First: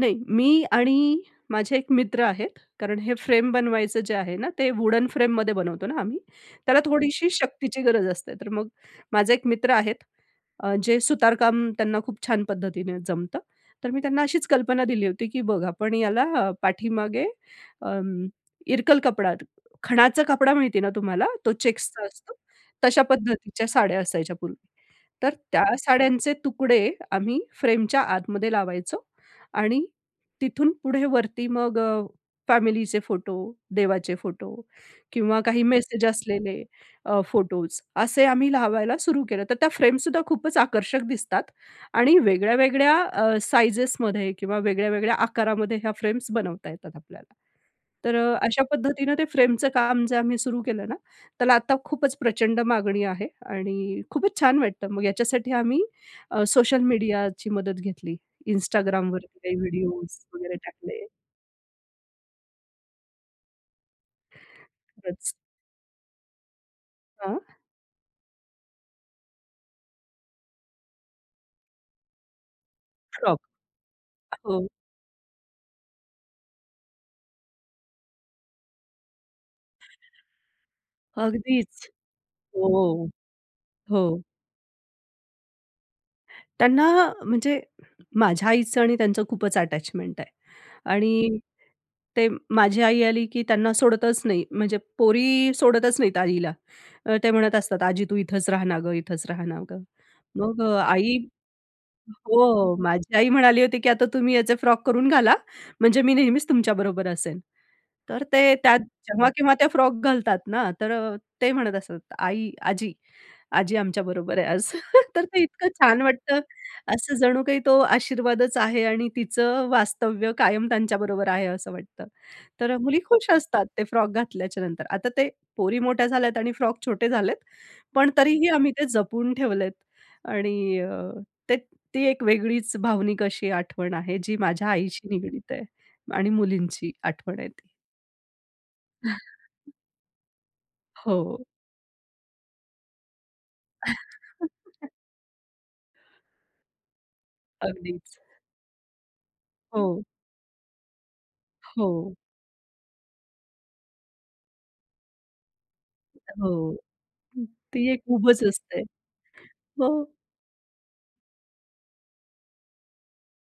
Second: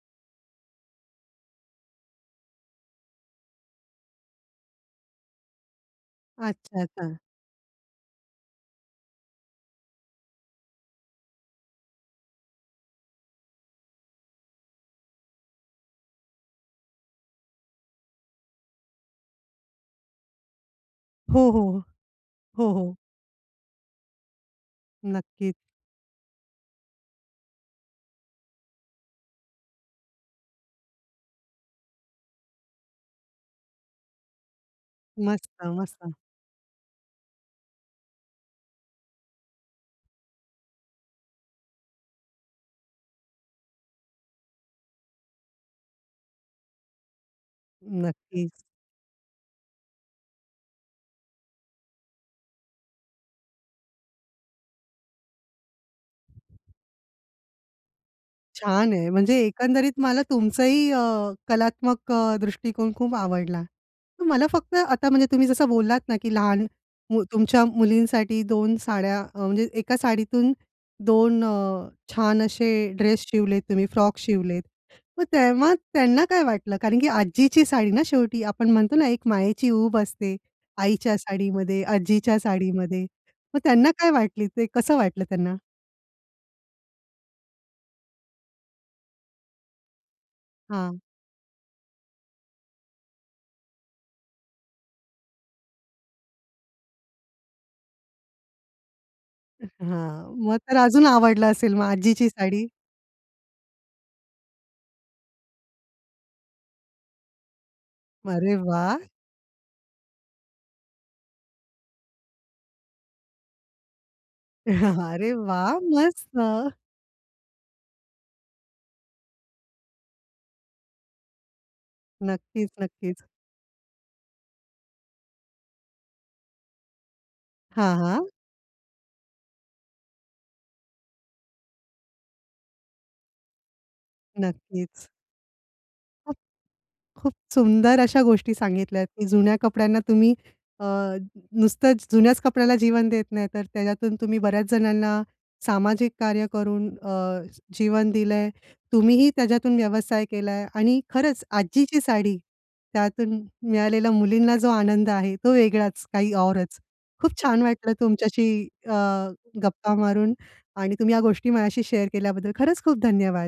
नाही मी आणि माझे एक मित्र आहेत कारण हे फ्रेम बनवायचं जे आहे ना ते वुडन फ्रेममध्ये बनवतो ना आम्ही. त्याला अच्छा ता थोडीशी शक्तीची गरज असते. तर मग माझे एक मित्र आहेत, जे अ, सुतारकाम त्यांना खूप छान पद्धतीने जमतं. तर मी त्यांना अशीच कल्पना दिली होती की बघ, आपण ह्याला पाठीमागे अं, इरकल कपडा, खणाचा कपडा माहिती ना तुम्हाला हो, तो हो. चेक्सचा असतो. हो, हो. तश्या पद्धतीच्या साड्या असायच्या पूर्वी. तर नक्कीच. त्या साड्यांचे तुकडे आम्ही फ्रेमच्या आतमध्ये लावायचो आणि तिथून पुढे वरती मग अ, फॅमिलीचे फोटो, देवाचे फोटो किंवा मस्त, काही मेसेज मस्त. असलेले अ, फोटोस असे आम्ही लावायला सुरू केलं तर त्या फ्रेमसुद्धा खूपच आकर्षक दिसतात आणि वेगळ्या-वेगळ्या अ, साइजेसमध्ये किंवा वेगळ्या-वेगळ्या आकारामध्ये ह्या फ्रेम्स बनवता येतात आपल्याला. तर अ, नक्कीच. अशा पद्धतीनं ते फ्रेमचं काम जे आम्ही सुरु केलं ना, त्याला आता खूपच प्रचंड मागणी आहे आणि खूपच छान वाटतं. मग याच्यासाठी आम्ही अ, सोशल मीडियाची मदत घेतली, छान आहे. Instagramवर म्हणजे काही एकंदरीत व्हिडिओस मला वगैरे तुमचंही अ, टाकले. कलात्मक अ, दृष्टिकोन खूप आवडला. मला फक्त आता म्हणजे खरंच. तुम्ही जसं बोललात ना, की लहान हं. तुमच्या मुलींसाठी 2 साड्या अ, म्हणजे एका साडीतून 2 अ, छान असे ड्रेस शॉक. शिवलेत तुम्ही फ्रॉक शिवलेत. हो. मग तेव्हा त्यांना काय वाटलं कारण की आजीची साडी ना शेवटी. आपण म्हणतो ना एक मायेची उब असते, आईच्या साडीमध्ये, अगदीच. आजीच्या हो. साडीमध्ये. मग त्यांना काय हो. वाटली ते कसं वाटलं त्यांना? त्यांना अ, म्हणजे माझ्या आईचं आणि त्यांचं खूपच अटॅचमेंट आहे. हां. आणि ते माझी आई आली की त्यांना सोडतच नाही, म्हणजे पोरी सोडतच नाहीत आईला. अ, ते म्हणत असतात, "आजी तू इथंच रहा ना गं, इथंच रहा ना गं." हां, मग मग अ, तर अजून आई आवडलं असेल मग आजीची साडी. हो, माझी आई म्हणाली होती की आता तुम्ही याचे फ्रॉक करून घाला म्हणजे मी नेहमीच तुमच्याबरोबर असेल. तर ते अरे त्यात वाह! जेव्हा-केव्हा त्या फ्रॉक घालतात ना, तर अ, ते म्हणत असतात, "आई, आजी आजी आमच्याबरोबर आहे आज." तर अरे ते इतकं वाह! छान वाटतं मस्त. असं जणू काही तो आशीर्वादच आहे आणि तिचं वास्तव्य कायम त्यांच्याबरोबर आहे असं वाटतं. नक्कीच, तर मुली नक्कीच. खुश असतात ते फ्रॉक घातल्याच्या नंतर. आता ते पोरी मोठ्या झाल्यात आणि फ्रॉक छोटे झालेत, हां, पण हां. तरीही आम्ही ते जपून ठेवलेत आणि अ ते ती एक वेगळीच भावनिक अशी आठवण आहे, जी माझ्या नक्कीच. आईशी निगडीत आहे आणि मुलींची खूप आठवण आहे ती. सुंदर अशा गोष्टी सांगितल्यात की जुन्या कपड्यांना तुम्ही अ, हो. नुसतंच जुन्याच कपड्याला जीवन देत नाही, तर त्याच्यातून तुम्ही बऱ्याच जणांना सामाजिक कार्य करून अ, जीवन अगदीच. दिलंय. तुम्हीही त्याच्यातून हो. व्यवसाय केलाय आणि खरंच आजीची हो. साडी, त्यातून मिळालेल्या मुलींना जो आनंद आहे, तो वेगळाच काही हो. औरच. खूप छान ती वाटलं एक उबच तुमच्याशी असते. अ, हो. गप्पा मारून आणि तुम्ही या गोष्टी माझ्याशी शेअर केल्याबद्दल खरंच खूप धन्यवाद.